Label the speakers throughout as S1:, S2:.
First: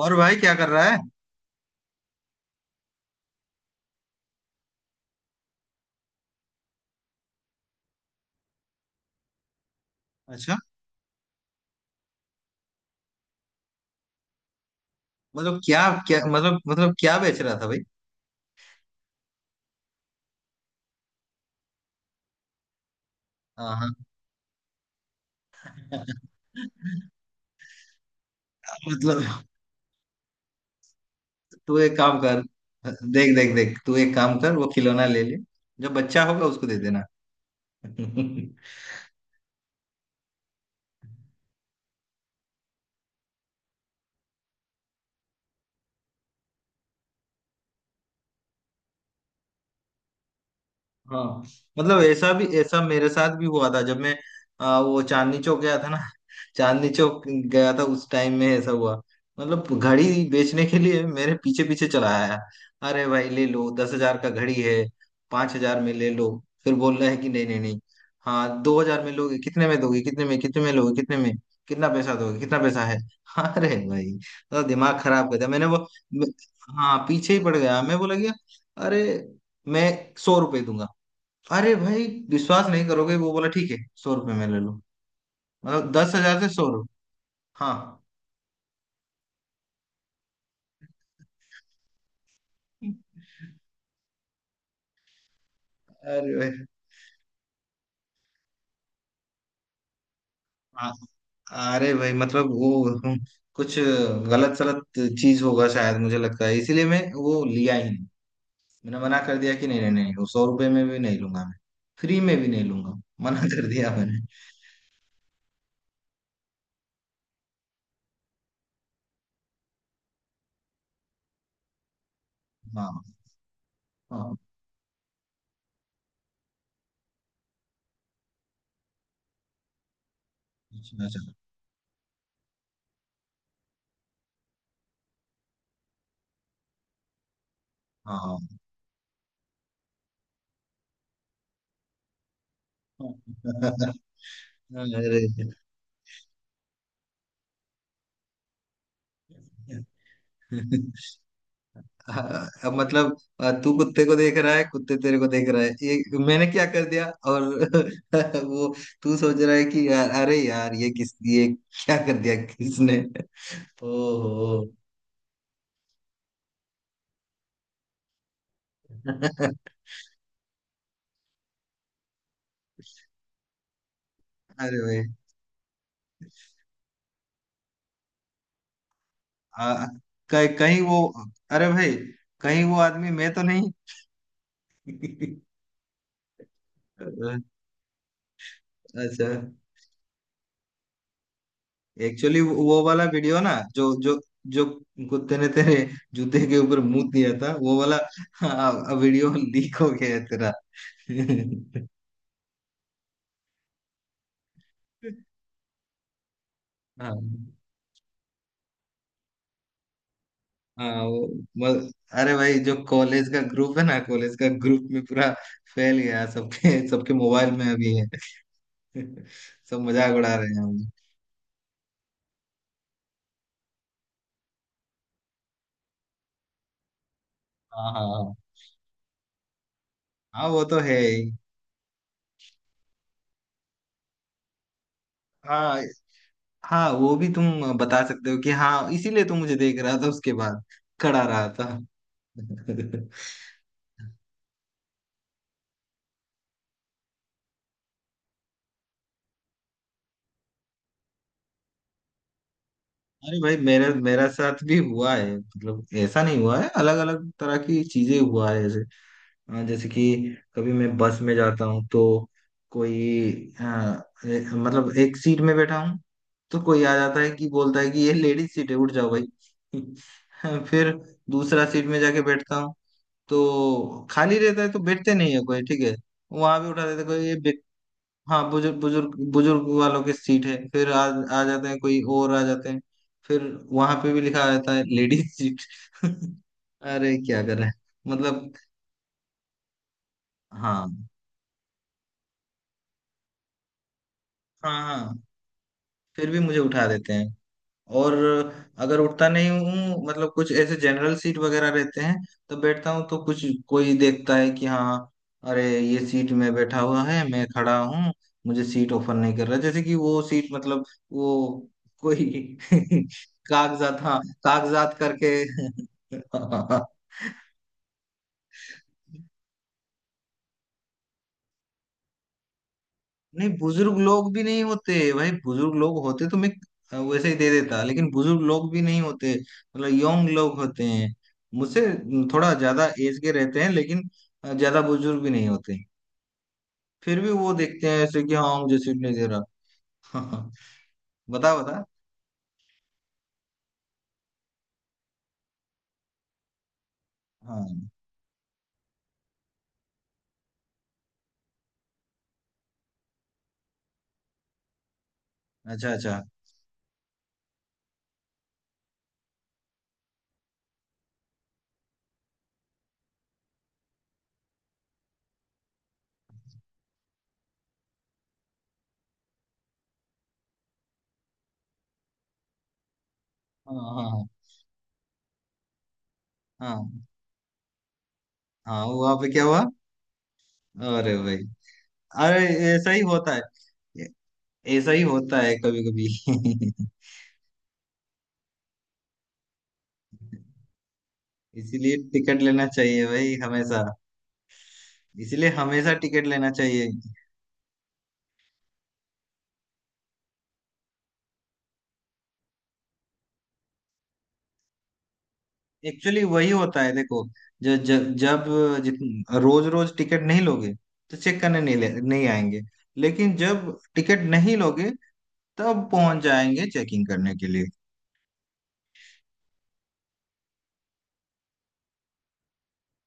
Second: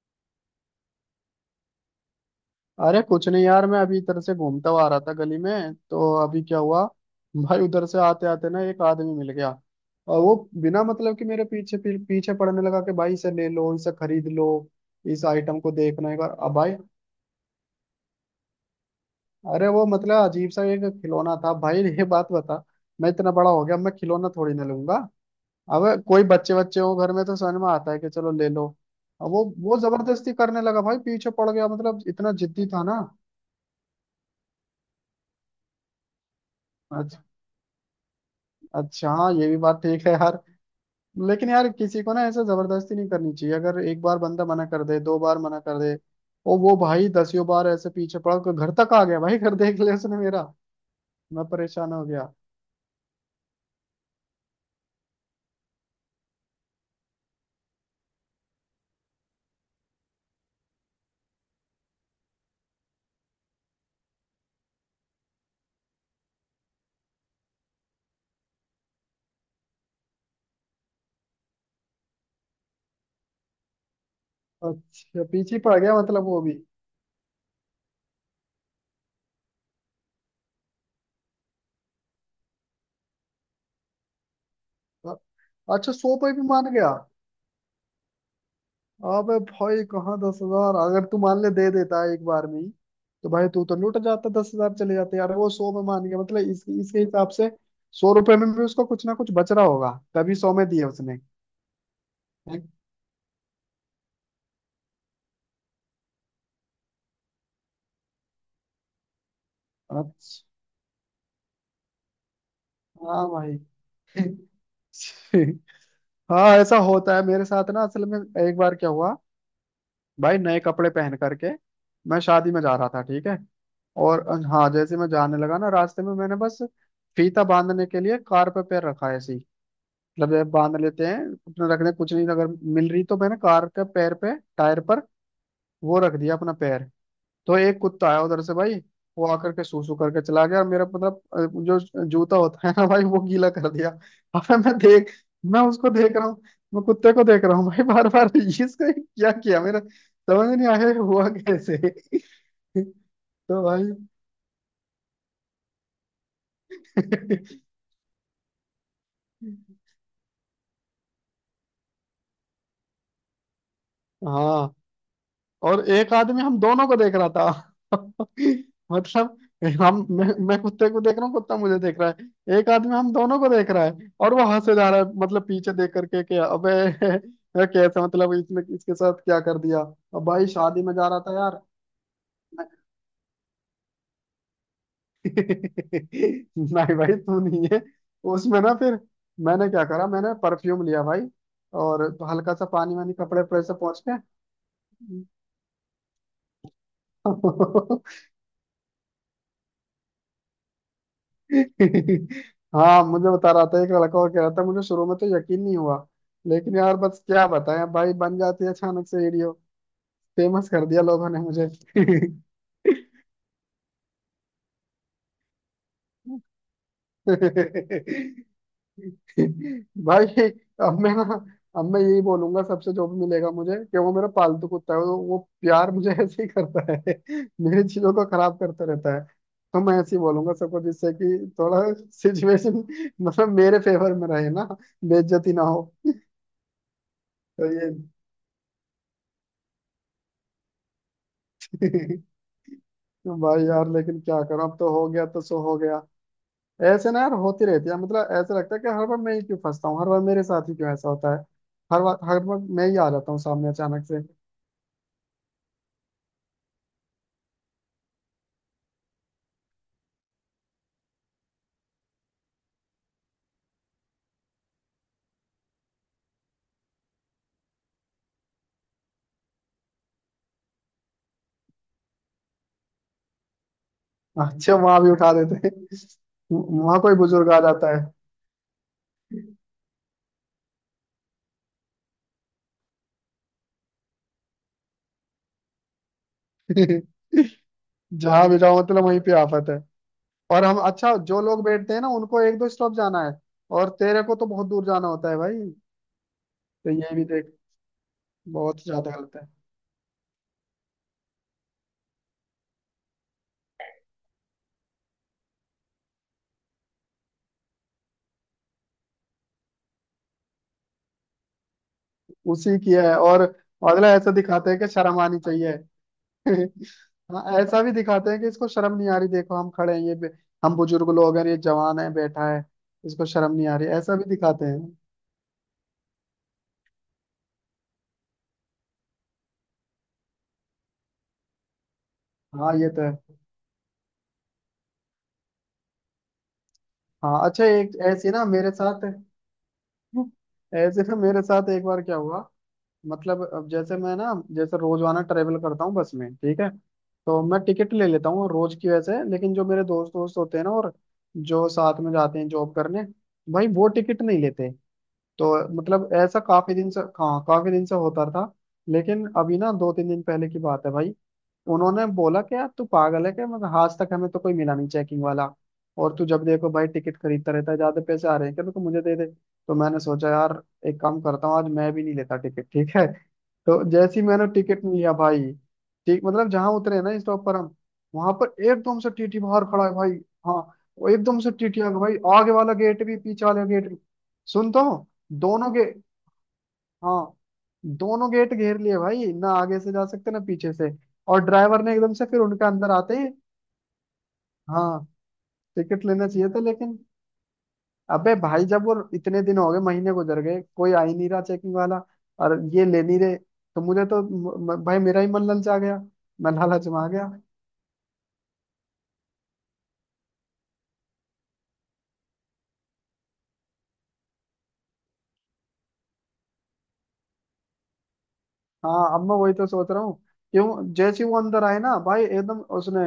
S1: और भाई क्या कर रहा है?
S2: अरे कुछ नहीं यार, मैं अभी इधर से घूमता हुआ आ रहा था गली में। तो अभी क्या हुआ भाई, उधर से आते आते ना एक आदमी मिल गया। और वो
S1: अच्छा।
S2: बिना मतलब कि मेरे पीछे पीछे पड़ने लगा कि भाई इसे ले लो, इसे खरीद लो, इस
S1: मतलब
S2: आइटम को
S1: क्या?
S2: देखना एक
S1: क्या
S2: बार। अब
S1: मतलब
S2: भाई,
S1: मतलब क्या बेच रहा था भाई?
S2: अरे वो मतलब अजीब सा एक खिलौना था। भाई ये बात बता, मैं इतना बड़ा हो
S1: हाँ
S2: गया,
S1: हाँ।
S2: मैं खिलौना थोड़ी ना लूंगा। अब कोई बच्चे बच्चे हो घर में तो समझ में आता है कि चलो ले लो।
S1: मतलब
S2: अब वो जबरदस्ती करने लगा भाई, पीछे पड़ गया,
S1: तू एक
S2: मतलब
S1: काम
S2: इतना
S1: कर।
S2: जिद्दी था ना।
S1: देख, देख, देख, तू एक काम कर, वो खिलौना ले ले। जब बच्चा होगा उसको दे देना।
S2: अच्छा। अच्छा हाँ, ये भी बात ठीक है यार। लेकिन यार, किसी को ना ऐसा जबरदस्ती नहीं करनी चाहिए। अगर एक बार बंदा मना कर दे, दो बार मना कर दे। और वो भाई दसियों बार ऐसे पीछे पड़ा कि घर तक आ गया, भाई घर देख लिया उसने मेरा।
S1: हाँ।
S2: मैं परेशान
S1: मतलब
S2: हो गया।
S1: ऐसा भी, ऐसा मेरे साथ भी हुआ था। जब मैं वो चांदनी चौक गया था ना। चांदनी चौक गया था उस टाइम में ऐसा हुआ। मतलब घड़ी बेचने के लिए मेरे पीछे पीछे चला आया। अरे भाई ले लो, 10 हजार का घड़ी है। 5 हजार में ले लो। फिर बोल रहा है कि नहीं नहीं नहीं। हाँ, 2 हजार में लोगे, कितने में दोगे, कितने में, कितने में लोगे, कितने में? कितना पैसा दोगे, कितना पैसा है? अरे भाई। तो दिमाग
S2: अच्छा,
S1: खराब कर दिया
S2: पीछे ही
S1: मैंने,
S2: पड़
S1: वो
S2: गया, मतलब
S1: मैं-
S2: वो भी।
S1: हाँ, पीछे ही पड़ गया, मैं बोला, गया अरे मैं 100 रुपए दूंगा। अरे भाई, विश्वास नहीं करोगे, वो बोला ठीक है, 100 रुपये में ले लो।
S2: अ-
S1: मतलब
S2: अच्छा,
S1: दस
S2: सौ पे
S1: हजार
S2: भी
S1: से सौ
S2: मान गया।
S1: रुपये हाँ।
S2: अबे भाई, कहाँ 10,000। अगर तू मान ले, दे देता एक बार में ही, तो भाई तू तो लुट जाता, 10,000 चले जाते यार। वो 100 में मान गया,
S1: अरे
S2: मतलब
S1: भाई।
S2: इसके हिसाब से 100 रुपए में भी उसको कुछ ना कुछ बच रहा होगा, तभी 100 में दिए
S1: हाँ।
S2: उसने।
S1: अरे भाई मतलब वो कुछ गलत सलत चीज होगा शायद, मुझे लगता है, इसीलिए मैं वो लिया ही नहीं। मैंने मना कर दिया कि नहीं नहीं नहीं, वो
S2: अच्छा।
S1: 100 रुपये में भी नहीं लूंगा मैं। फ्री में भी नहीं लूंगा।
S2: हाँ
S1: मना
S2: भाई।
S1: कर दिया मैंने।
S2: हाँ, ऐसा होता है मेरे साथ ना असल में। एक बार क्या हुआ भाई, नए कपड़े पहन करके मैं शादी में जा रहा था,
S1: हाँ
S2: ठीक है। और
S1: हाँ।
S2: हाँ, जैसे मैं जाने लगा ना, रास्ते में मैंने बस फीता बांधने के लिए कार पे पैर रखा है, ऐसे ही। मतलब जब बांध
S1: अच्छा
S2: लेते हैं
S1: अच्छा।
S2: अपने, रखने कुछ नहीं अगर मिल रही। तो मैंने कार के पैर पे, टायर पर वो रख दिया अपना पैर। तो एक कुत्ता
S1: हाँ
S2: आया
S1: हाँ।
S2: उधर से भाई। वो आकर के सूसू करके चला गया, और मेरा मतलब जो जूता होता है ना भाई, वो गीला कर दिया। अबे मैं उसको देख रहा हूँ, मैं कुत्ते को देख रहा हूँ भाई। बार बार इसको क्या किया मेरा, समझ नहीं
S1: अरे।
S2: आया ये हुआ कैसे।
S1: हाँ, अब मतलब
S2: तो
S1: तू
S2: भाई।
S1: कुत्ते को देख रहा है, कुत्ते तेरे को देख रहा है, ये मैंने क्या कर दिया और वो, तू सोच रहा है कि यार, अरे यार ये किस ये क्या कर दिया किसने। ओहो।
S2: हाँ, और एक आदमी हम दोनों को देख रहा था। मतलब
S1: अरे
S2: मैं कुत्ते को देख रहा हूँ, कुत्ता मुझे देख रहा है, एक आदमी हम दोनों को देख रहा है और वो हंसे जा रहा
S1: भाई।
S2: है मतलब पीछे देख करके कि अबे, ये कैसे मतलब इसने इसके साथ क्या कर दिया।
S1: आ,
S2: अब भाई
S1: कहीं कहीं
S2: शादी में
S1: वो,
S2: जा रहा था यार।
S1: अरे भाई कहीं वो आदमी मैं तो नहीं?
S2: नहीं भाई, तू नहीं है उसमें ना। फिर
S1: अच्छा।
S2: मैंने क्या करा, मैंने परफ्यूम लिया भाई, और
S1: एक्चुअली वो
S2: हल्का सा
S1: वो
S2: पानी
S1: वाला
S2: वानी
S1: वीडियो
S2: कपड़े
S1: ना,
S2: पर से
S1: जो
S2: पहुंच के।
S1: जो जो कुत्ते ने तेरे जूते के ऊपर मुंह दिया था, वो वाला वीडियो लीक हो गया है तेरा।
S2: हाँ, मुझे बता रहा था एक लड़का, और कह रहा था। मुझे शुरू में तो यकीन नहीं हुआ, लेकिन यार
S1: हाँ
S2: बस क्या बताएं, अब भाई बन जाती है अचानक से वीडियो। फेमस कर
S1: हाँ।
S2: दिया
S1: वो
S2: लोगों ने मुझे।
S1: अरे भाई जो कॉलेज का ग्रुप है ना, कॉलेज का ग्रुप में पूरा फैल गया, सबके सबके मोबाइल में अभी है। सब मजाक
S2: भाई,
S1: उड़ा रहे हैं हम।
S2: अब मैं ना अब मैं यही बोलूंगा सबसे, जो भी मिलेगा मुझे, कि वो मेरा पालतू कुत्ता है, वो प्यार मुझे ऐसे ही करता है, मेरी
S1: हाँ हाँ
S2: चीजों को
S1: हाँ।
S2: खराब करता रहता है। तो मैं ऐसे ही
S1: हाँ,
S2: बोलूंगा
S1: वो तो
S2: सबको,
S1: है
S2: जिससे
S1: ही।
S2: कि थोड़ा सिचुएशन मतलब मेरे फेवर में रहे ना, बेइज्जती ना।
S1: हाँ हाँ, वो भी
S2: तो
S1: तुम
S2: ये।
S1: बता सकते हो कि हाँ इसीलिए तुम मुझे देख रहा था, उसके बाद खड़ा रहा था।
S2: भाई यार, लेकिन क्या करूं, अब तो हो गया तो सो हो गया। ऐसे ना यार होती रहती है, मतलब ऐसा लगता है कि हर बार मैं ही क्यों फंसता हूँ, हर बार मेरे साथ ही क्यों ऐसा होता है। हर बार मैं ही आ जाता
S1: अरे
S2: हूँ
S1: भाई
S2: सामने
S1: मेरा
S2: अचानक से।
S1: मेरा साथ भी हुआ है, मतलब ऐसा नहीं हुआ है, अलग अलग तरह की चीजें हुआ है। हाँ, जैसे कि कभी मैं बस में जाता हूँ तो कोई मतलब एक सीट में बैठा हूँ, तो कोई आ जाता है कि बोलता है कि ये लेडीज सीट है, उठ जाओ भाई। फिर दूसरा सीट में जाके बैठता हूँ, तो खाली रहता है
S2: अच्छा,
S1: तो
S2: वहां भी
S1: बैठते नहीं
S2: उठा
S1: है
S2: देते
S1: कोई,
S2: हैं।
S1: ठीक है। वहां भी उठा
S2: वहां
S1: देते
S2: कोई
S1: कोई,
S2: बुजुर्ग आ जाता है।
S1: हाँ, बुजुर्ग बुजुर्ग बुजुर्ग वालों की सीट है। फिर आ जाते हैं कोई और आ जाते हैं। फिर वहां पे भी लिखा रहता है लेडीज सीट। अरे क्या करें
S2: जहां
S1: मतलब।
S2: भी जाओ, मतलब वहीं पे आफत है। और हम,
S1: हाँ
S2: अच्छा, जो लोग बैठते हैं ना, उनको 1-2 स्टॉप जाना है, और तेरे को तो बहुत
S1: हाँ
S2: दूर जाना
S1: हाँ,
S2: होता है भाई।
S1: फिर भी मुझे उठा
S2: तो
S1: देते
S2: ये भी
S1: हैं।
S2: देख,
S1: और
S2: बहुत
S1: अगर
S2: ज्यादा
S1: उठता
S2: गलत है।
S1: नहीं हूँ, मतलब कुछ ऐसे जनरल सीट वगैरह रहते हैं, तो बैठता हूँ, तो कुछ कोई देखता है कि हाँ अरे ये सीट में बैठा हुआ है, मैं खड़ा हूँ, मुझे सीट ऑफर नहीं कर रहा, जैसे कि वो सीट मतलब वो कोई
S2: उसी की है, और
S1: कागजात,
S2: मतलब
S1: हाँ
S2: ऐसा दिखाते हैं कि
S1: कागजात
S2: शर्म
S1: करके।
S2: आनी चाहिए।
S1: हाँ, हाँ।
S2: हाँ, ऐसा भी दिखाते हैं कि इसको शर्म नहीं आ रही, देखो हम खड़े हैं, ये हम बुजुर्ग लोग हैं, ये जवान है, बैठा है, इसको
S1: नहीं,
S2: शर्म नहीं आ रही,
S1: बुजुर्ग
S2: ऐसा भी
S1: लोग भी नहीं
S2: दिखाते हैं।
S1: होते भाई, बुजुर्ग लोग होते तो मैं वैसे ही दे देता, लेकिन बुजुर्ग लोग भी नहीं होते, मतलब यंग लोग होते हैं, मुझसे थोड़ा
S2: हाँ,
S1: ज्यादा
S2: ये तो है।
S1: एज के रहते हैं लेकिन ज्यादा बुजुर्ग भी नहीं होते। फिर भी
S2: हाँ
S1: वो
S2: अच्छा,
S1: देखते
S2: एक
S1: हैं ऐसे
S2: ऐसे
S1: कि
S2: ना
S1: हाँ
S2: मेरे
S1: मुझे सीट
S2: साथ।
S1: नहीं दे रहा।
S2: ऐसे ना मेरे
S1: बता
S2: साथ एक
S1: बता।
S2: बार क्या हुआ। मतलब अब जैसे मैं ना, जैसे रोजाना ट्रेवल करता हूँ बस में, ठीक है। तो मैं
S1: हाँ
S2: टिकट ले लेता हूँ रोज की वैसे। लेकिन जो मेरे दोस्त दोस्त होते हैं ना, और जो साथ में जाते हैं जॉब करने, भाई वो टिकट नहीं लेते। तो
S1: अच्छा
S2: मतलब
S1: अच्छा।
S2: ऐसा काफी दिन से, हाँ, काफी दिन से होता था। लेकिन अभी ना 2-3 दिन पहले की बात है भाई, उन्होंने बोला कि यार तू पागल है क्या, मतलब आज तक हमें तो कोई मिला नहीं चेकिंग वाला। और तू जब देखो भाई टिकट खरीदता रहता है, ज्यादा पैसे आ रहे हैं क्या, तो तू मुझे दे दे। तो मैंने सोचा यार, एक काम करता हूँ, आज मैं भी नहीं लेता टिकट, ठीक है। तो
S1: हाँ
S2: जैसे
S1: हाँ
S2: ही मैंने टिकट लिया भाई, ठीक मतलब जहां
S1: हाँ
S2: उतरे
S1: हाँ।
S2: ना स्टॉप पर हम, वहां पर
S1: हाँ,
S2: एकदम से
S1: वहाँ पे
S2: टीटी
S1: क्या हुआ?
S2: बाहर खड़ा है भाई। हाँ, वो
S1: अरे भाई।
S2: एकदम से टीटी आ गया भाई,
S1: अरे
S2: आगे वाला
S1: ऐसा ही
S2: गेट भी,
S1: होता है,
S2: पीछे वाला गेट भी।
S1: ऐ-
S2: सुन तो,
S1: ऐसा ही होता है
S2: दोनों के,
S1: कभी कभी।
S2: हाँ, दोनों गेट घेर लिए भाई, ना आगे से जा सकते ना पीछे से। और ड्राइवर ने
S1: इसीलिए
S2: एकदम से फिर
S1: टिकट
S2: उनके
S1: लेना
S2: अंदर
S1: चाहिए
S2: आते ही।
S1: भाई, हमेशा
S2: हाँ,
S1: इसीलिए हमेशा
S2: टिकट
S1: टिकट
S2: लेना चाहिए
S1: लेना
S2: था,
S1: चाहिए।
S2: लेकिन अबे भाई, जब वो इतने दिन हो गए, महीने गुजर गए कोई आ ही नहीं रहा चेकिंग वाला, और ये ले नहीं रहे, तो मुझे तो म, म- भाई मेरा ही मन ललचा गया,
S1: एक्चुअली वही
S2: मैं
S1: होता
S2: लालच
S1: है
S2: में आ
S1: देखो,
S2: गया।
S1: जो जब जब जित रोज रोज टिकट नहीं लोगे, तो चेक करने नहीं आएंगे। लेकिन जब टिकट नहीं लोगे, तब पहुंच जाएंगे चेकिंग करने के लिए।
S2: हाँ, अब मैं वही तो सोच रहा हूँ, क्यों जैसे ही वो अंदर आए ना भाई, एकदम उसने,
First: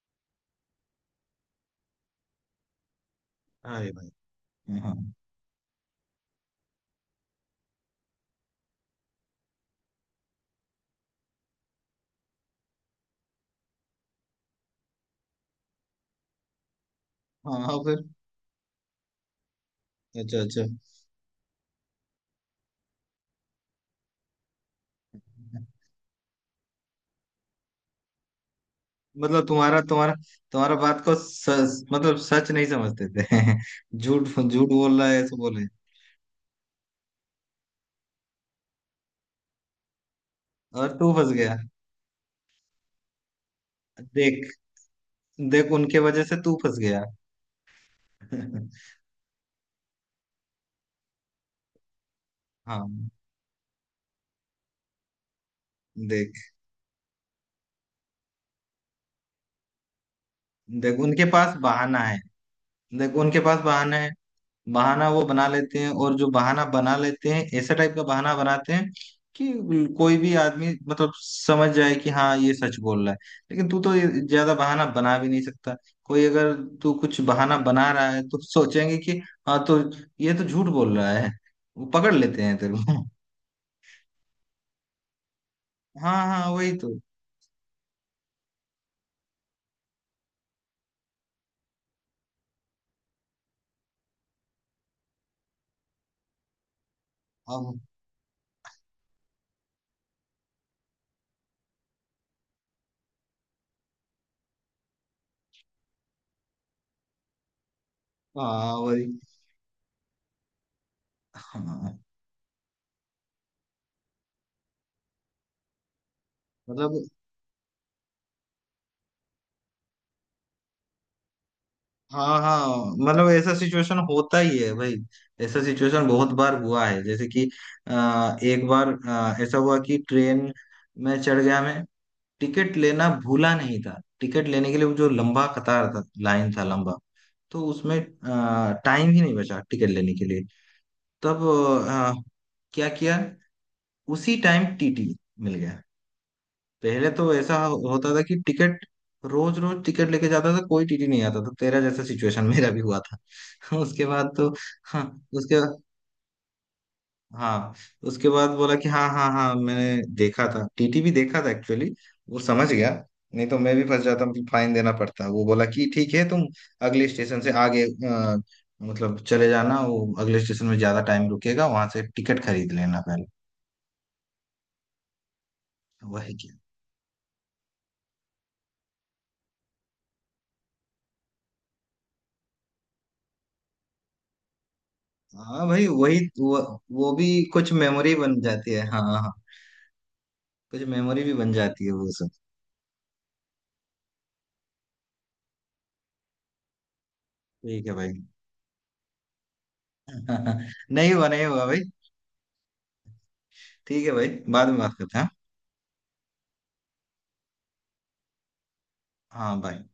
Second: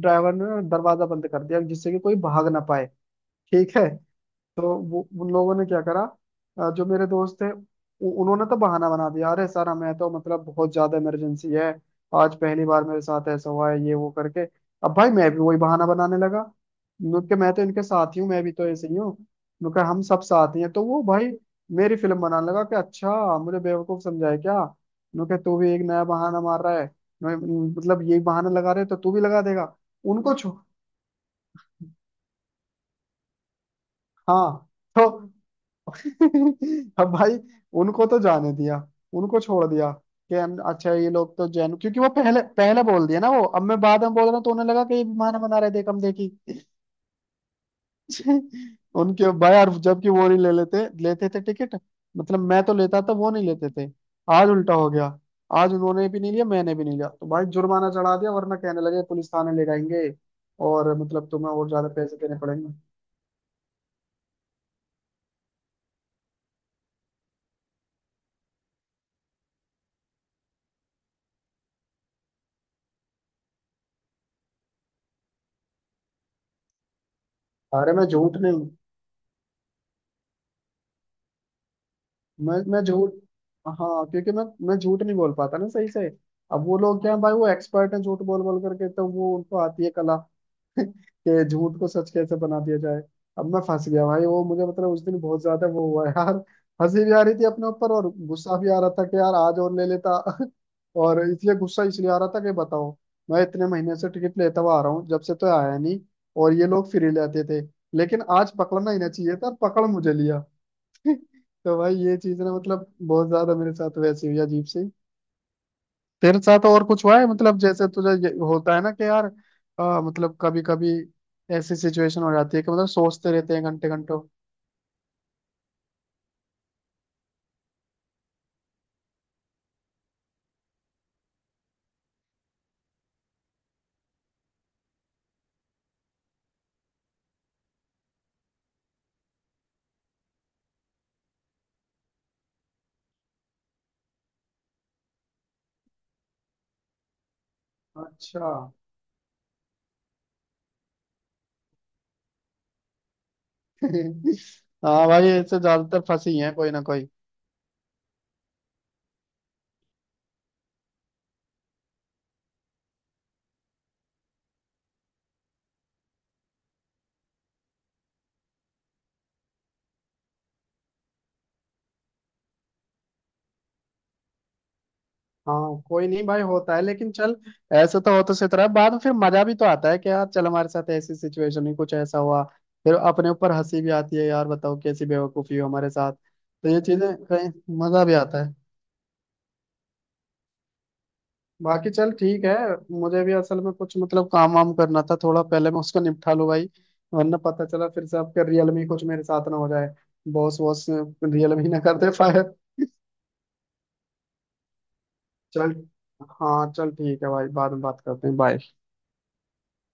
S2: ड्राइवर ने दरवाजा बंद कर दिया, जिससे कि कोई भाग ना पाए, ठीक है।
S1: अरे भाई।
S2: तो
S1: हाँ
S2: वो उन लोगों ने क्या करा, जो मेरे दोस्त थे, उन्होंने तो बहाना बना दिया, अरे सर, हमें तो मतलब बहुत ज्यादा इमरजेंसी है, आज पहली बार मेरे साथ ऐसा हुआ है, ये वो करके। अब भाई मैं भी वही बहाना बनाने लगा, क्योंकि मैं
S1: हाँ।
S2: तो
S1: हाँ,
S2: इनके
S1: फिर
S2: साथ ही हूँ, मैं भी तो ऐसे ही हूँ, क्योंकि हम सब
S1: अच्छा
S2: साथ ही
S1: अच्छा।
S2: हैं। तो वो भाई मेरी फिल्म बनाने लगा कि अच्छा, मुझे बेवकूफ समझाए क्या, उन्होंने कहा, तू भी एक नया बहाना मार रहा है। मैं- मतलब यही बहाना लगा रहे तो तू भी लगा
S1: मतलब
S2: देगा।
S1: तुम्हारा तुम्हारा
S2: उनको छो
S1: तुम्हारा बात को मतलब सच नहीं समझते थे। झूठ झूठ
S2: हाँ,
S1: बोल
S2: तो
S1: रहा है, ऐसे बोले।
S2: अब भाई उनको तो जाने दिया, उनको छोड़ दिया, कि हम अच्छा
S1: और
S2: ये
S1: तू फंस
S2: लोग तो
S1: गया।
S2: जैन, क्योंकि वो पहले पहले बोल दिया ना, वो अब मैं बाद में बोल रहा हूँ,
S1: देख
S2: तो उन्हें लगा कि ये भी बहाना बना
S1: देख
S2: रहे, देख
S1: उनके
S2: हम
S1: वजह
S2: देखी।
S1: से तू फंस गया।
S2: उनके भाई, और जबकि वो नहीं ले लेते लेते थे टिकट, मतलब मैं तो लेता
S1: हाँ।
S2: था, वो नहीं लेते थे। आज उल्टा हो गया, आज उन्होंने भी नहीं लिया,
S1: देख
S2: मैंने भी नहीं लिया, तो भाई जुर्माना चढ़ा दिया, वरना कहने लगे पुलिस थाने ले जाएंगे और
S1: देख उनके
S2: मतलब तुम्हें
S1: पास
S2: और ज्यादा
S1: बहाना
S2: पैसे
S1: है।
S2: देने पड़ेंगे।
S1: देख, उनके पास बहाना है। बहाना वो बना लेते हैं, और जो बहाना बना लेते हैं, ऐसे टाइप का बहाना बनाते हैं कि कोई भी आदमी मतलब समझ जाए कि हाँ ये सच बोल रहा है। लेकिन तू तो ये ज्यादा बहाना बना भी नहीं सकता। कोई अगर तू कुछ बहाना बना
S2: अरे मैं
S1: रहा है,
S2: झूठ
S1: तो
S2: नहीं,
S1: सोचेंगे कि हाँ, तो ये तो झूठ बोल रहा है। वो पकड़ लेते
S2: मैं
S1: हैं तेरे
S2: मैं
S1: को।
S2: झूठ। हाँ, क्योंकि मैं झूठ नहीं बोल पाता ना सही से।
S1: हाँ हाँ,
S2: अब
S1: वही
S2: वो
S1: तो।
S2: लोग क्या है भाई, वो एक्सपर्ट हैं झूठ बोल बोल करके, तो वो उनको आती है कला कि झूठ को सच कैसे बना दिया जाए। अब मैं फंस गया भाई, वो मुझे मतलब उस दिन बहुत ज्यादा वो हुआ यार। हंसी भी आ रही थी अपने
S1: अब
S2: ऊपर, और गुस्सा भी आ रहा था कि यार, आज और ले लेता। और इसलिए गुस्सा इसलिए आ रहा था कि बताओ, मैं इतने महीने से टिकट लेता हुआ आ रहा हूँ, जब से तो आया नहीं, और ये लोग फ्री लेते थे, लेकिन आज
S1: हाँ,
S2: पकड़ना ही
S1: वही।
S2: ना चाहिए था, पकड़ मुझे लिया। तो भाई,
S1: हाँ
S2: ये चीज ना मतलब बहुत ज्यादा मेरे साथ वैसे हुई अजीब सी। तेरे साथ और कुछ
S1: मतलब।
S2: हुआ है, मतलब जैसे तुझे ये होता है ना कि यार, मतलब कभी कभी ऐसी सिचुएशन हो
S1: हाँ
S2: जाती है
S1: हाँ,
S2: कि मतलब
S1: मतलब
S2: सोचते
S1: ऐसा
S2: रहते हैं घंटे
S1: सिचुएशन
S2: घंटों।
S1: होता ही है भाई। ऐसा सिचुएशन बहुत बार हुआ है, जैसे कि एक बार ऐसा हुआ कि ट्रेन में चढ़ गया मैं, टिकट लेना भूला नहीं था। टिकट लेने के लिए वो जो लंबा कतार था, लाइन था लंबा, तो उसमें टाइम ही नहीं बचा टिकट लेने के लिए। तब अ, क्या किया, उसी टाइम टीटी मिल गया। पहले तो ऐसा होता था कि
S2: अच्छा।
S1: टिकट रोज रोज टिकट लेके जाता था, कोई टीटी नहीं आता था, तेरा जैसा सिचुएशन मेरा भी हुआ था। उसके बाद तो हाँ,
S2: हाँ भाई,
S1: उसके,
S2: ऐसे ज्यादातर फंसी हैं कोई ना कोई।
S1: हाँ उसके बाद बोला कि हाँ हाँ हाँ, मैंने देखा था टीटी, भी देखा था एक्चुअली। वो समझ गया, नहीं तो मैं भी फंस जाता, मतलब फाइन देना पड़ता। वो बोला कि ठीक है, तुम अगले स्टेशन से आगे मतलब चले जाना, वो अगले स्टेशन में ज्यादा टाइम रुकेगा, वहां से टिकट खरीद लेना पहले।
S2: हाँ कोई नहीं
S1: वही।
S2: भाई, होता है, लेकिन चल ऐसे तो होते से तरह। बाद में फिर मजा भी तो आता है, कि यार चल हमारे साथ ऐसी सिचुएशन में कुछ ऐसा हुआ, फिर अपने ऊपर हंसी भी आती है यार। बताओ कैसी बेवकूफी
S1: हाँ
S2: हो
S1: भाई,
S2: हमारे साथ।
S1: वही
S2: तो ये चीजें
S1: वो भी
S2: कहीं
S1: कुछ
S2: मजा
S1: मेमोरी
S2: भी
S1: बन
S2: आता है।
S1: जाती है। हाँ हाँ हाँ। कुछ मेमोरी भी बन जाती
S2: बाकी
S1: है वो
S2: चल
S1: सब।
S2: ठीक है, मुझे भी असल में कुछ मतलब काम वाम करना था थोड़ा, पहले मैं उसको निपटा लूँ भाई, वरना पता
S1: ठीक
S2: चला
S1: है
S2: फिर
S1: भाई।
S2: से आपके रियल में कुछ मेरे साथ ना हो जाए, बॉस बॉस
S1: नहीं हुआ, नहीं
S2: रियल में
S1: हुआ
S2: ही ना
S1: भाई।
S2: कर दे फायर।
S1: ठीक है भाई, बाद में बात करते हैं।
S2: चल, हाँ चल ठीक है भाई, बाद में बात करते हैं, बाय।
S1: हाँ बाय।